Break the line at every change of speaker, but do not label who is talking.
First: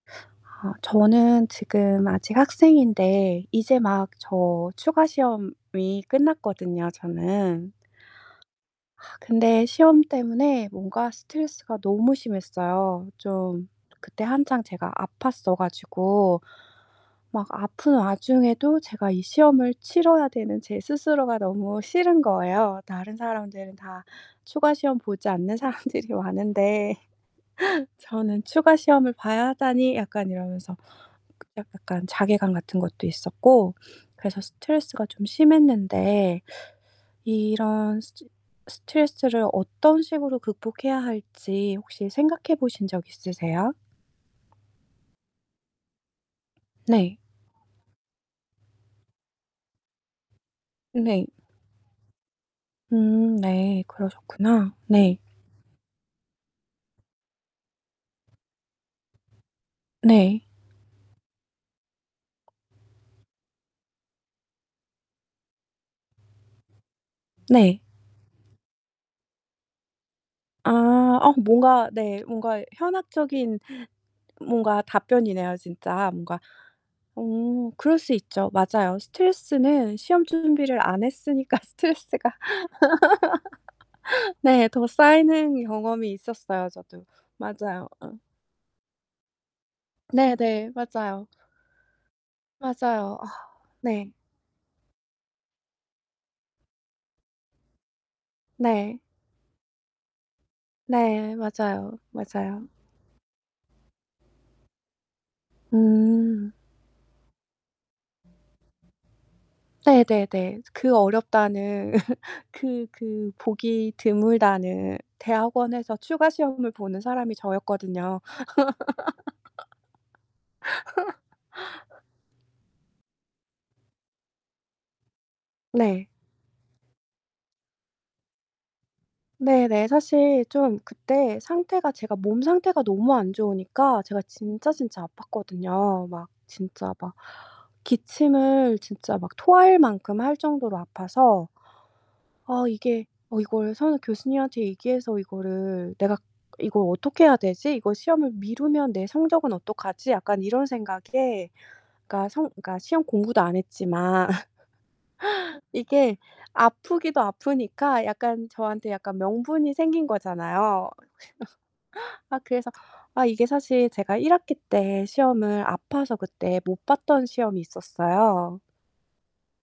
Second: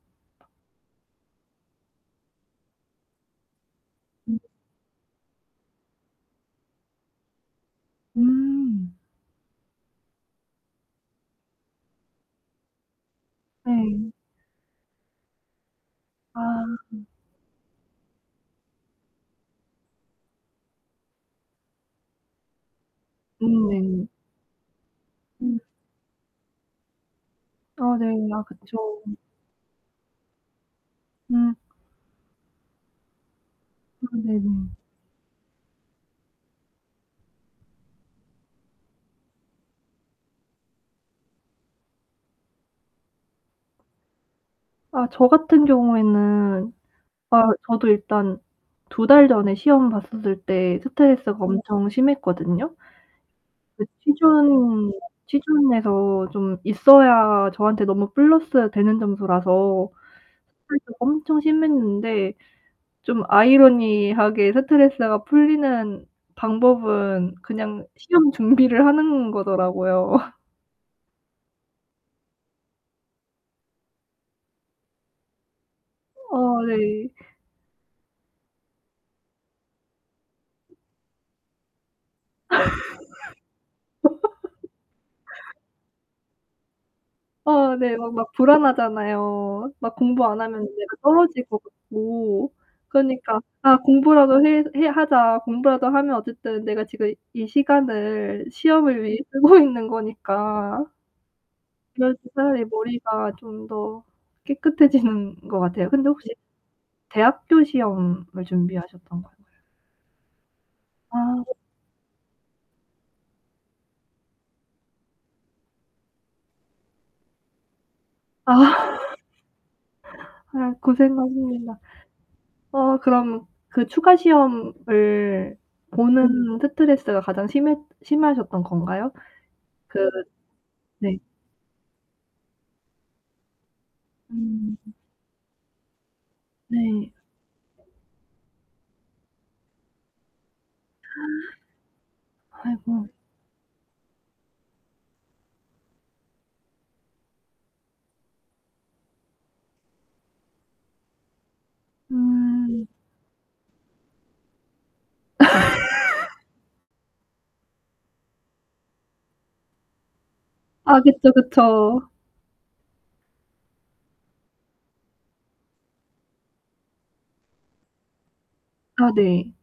아 저는 지금 아직 학생인데 이제 막
음.
저 추가 시험이 끝났거든요 저는.
음.
근데 시험 때문에 뭔가 스트레스가 너무 심했어요. 좀
네.
그때 한창 제가 아팠어 가지고
아.
막 아픈 와중에도 제가 이 시험을 치뤄야 되는 제 스스로가 너무 싫은 거예요. 다른
음
사람들은 다
네.
추가시험 보지 않는
음.
사람들이 많은데
아 네.
저는
아
'추가
그쵸.
시험을 봐야 하다니.' 약간 이러면서 그
음.
약간 자괴감 같은 것도 있었고
아
그래서
네네.
스트레스가 좀 심했는데 이런 스트 스트레스를 어떤 식으로 극복해야 할지 혹시 생각해 보신 적 있으세요?
아. 저 같은 경우에는
네.
아 저도 일단 2 달 전에 시험 봤었을 때
네.
스트레스가 엄청 심했거든요.
음 네.
그
그러셨구나.
취준
네.
취준에서 좀 있어야 저한테 너무 플러스 되는 점수라서
네.
스트레스가 엄청 심했는데 좀 아이러니하게 스트레스가 풀리는 방법은
네.
그냥 시험 준비를 하는 거더라고요.
아. 어 뭔가 네. 뭔가 현학적인 뭔가 답변이네요 진짜 뭔가.
어 네.
어 그럴 수 있죠. 맞아요. 스트레스는 시험 준비를 안 했으니까 스트레스가 네 더 쌓이는 경험이 있었어요 저도.
아
맞아요.
네.
어.
막 막 불안하잖아요. 막 공부 안 하면
네네.
내가
맞아요.
떨어질 것 같고
맞아요.
그니까 '아
네.
공부라도 해 해 하자. 공부라도 하면 어쨌든 내가 지금 이 시간을
네.
시험을 위해 쓰고 있는 거니까.'
네. 맞아요.
그래서 차라리
맞아요.
머리가 좀 더 깨끗해지는 것 같아요. 근데 혹시
음.
대학교 시험을 준비하셨던 건
네네네. 그
아.
어렵다는 그 그 보기 드물다는 대학원에서 추가 시험을 보는 사람이 저였거든요.
아. 아 고생하십니다. 어 그럼 그 추가 시험을
네.
보는 스트레스가 가장 심했 심하셨던 건가요?
네네.
그
사실 좀
네.
그때 상태가 제가 몸 상태가 너무 안 좋으니까 제가 진짜
음.
진짜 아팠거든요. 막 진짜
네.
막 기침을 진짜 막 토할 만큼 할 정도로 아파서 '어 이게
아이고.
어 이걸 선 교수님한테 얘기해서 이거를 내가 이걸 어떻게 해야 되지? 이걸 시험을 미루면 내 성적은 어떡하지?' 약간 이런 생각에 그러니까 성 그러니까
음.
시험 공부도 안 했지만 이게 아프기도 아프니까 약간 저한테 약간 명분이 생긴 거잖아요.
아 그쵸, 그쵸.
아 그래서 아 이게 사실 제가 1 학기 때 시험을 아파서 그때 못 봤던 시험이 있었어요.
아 네.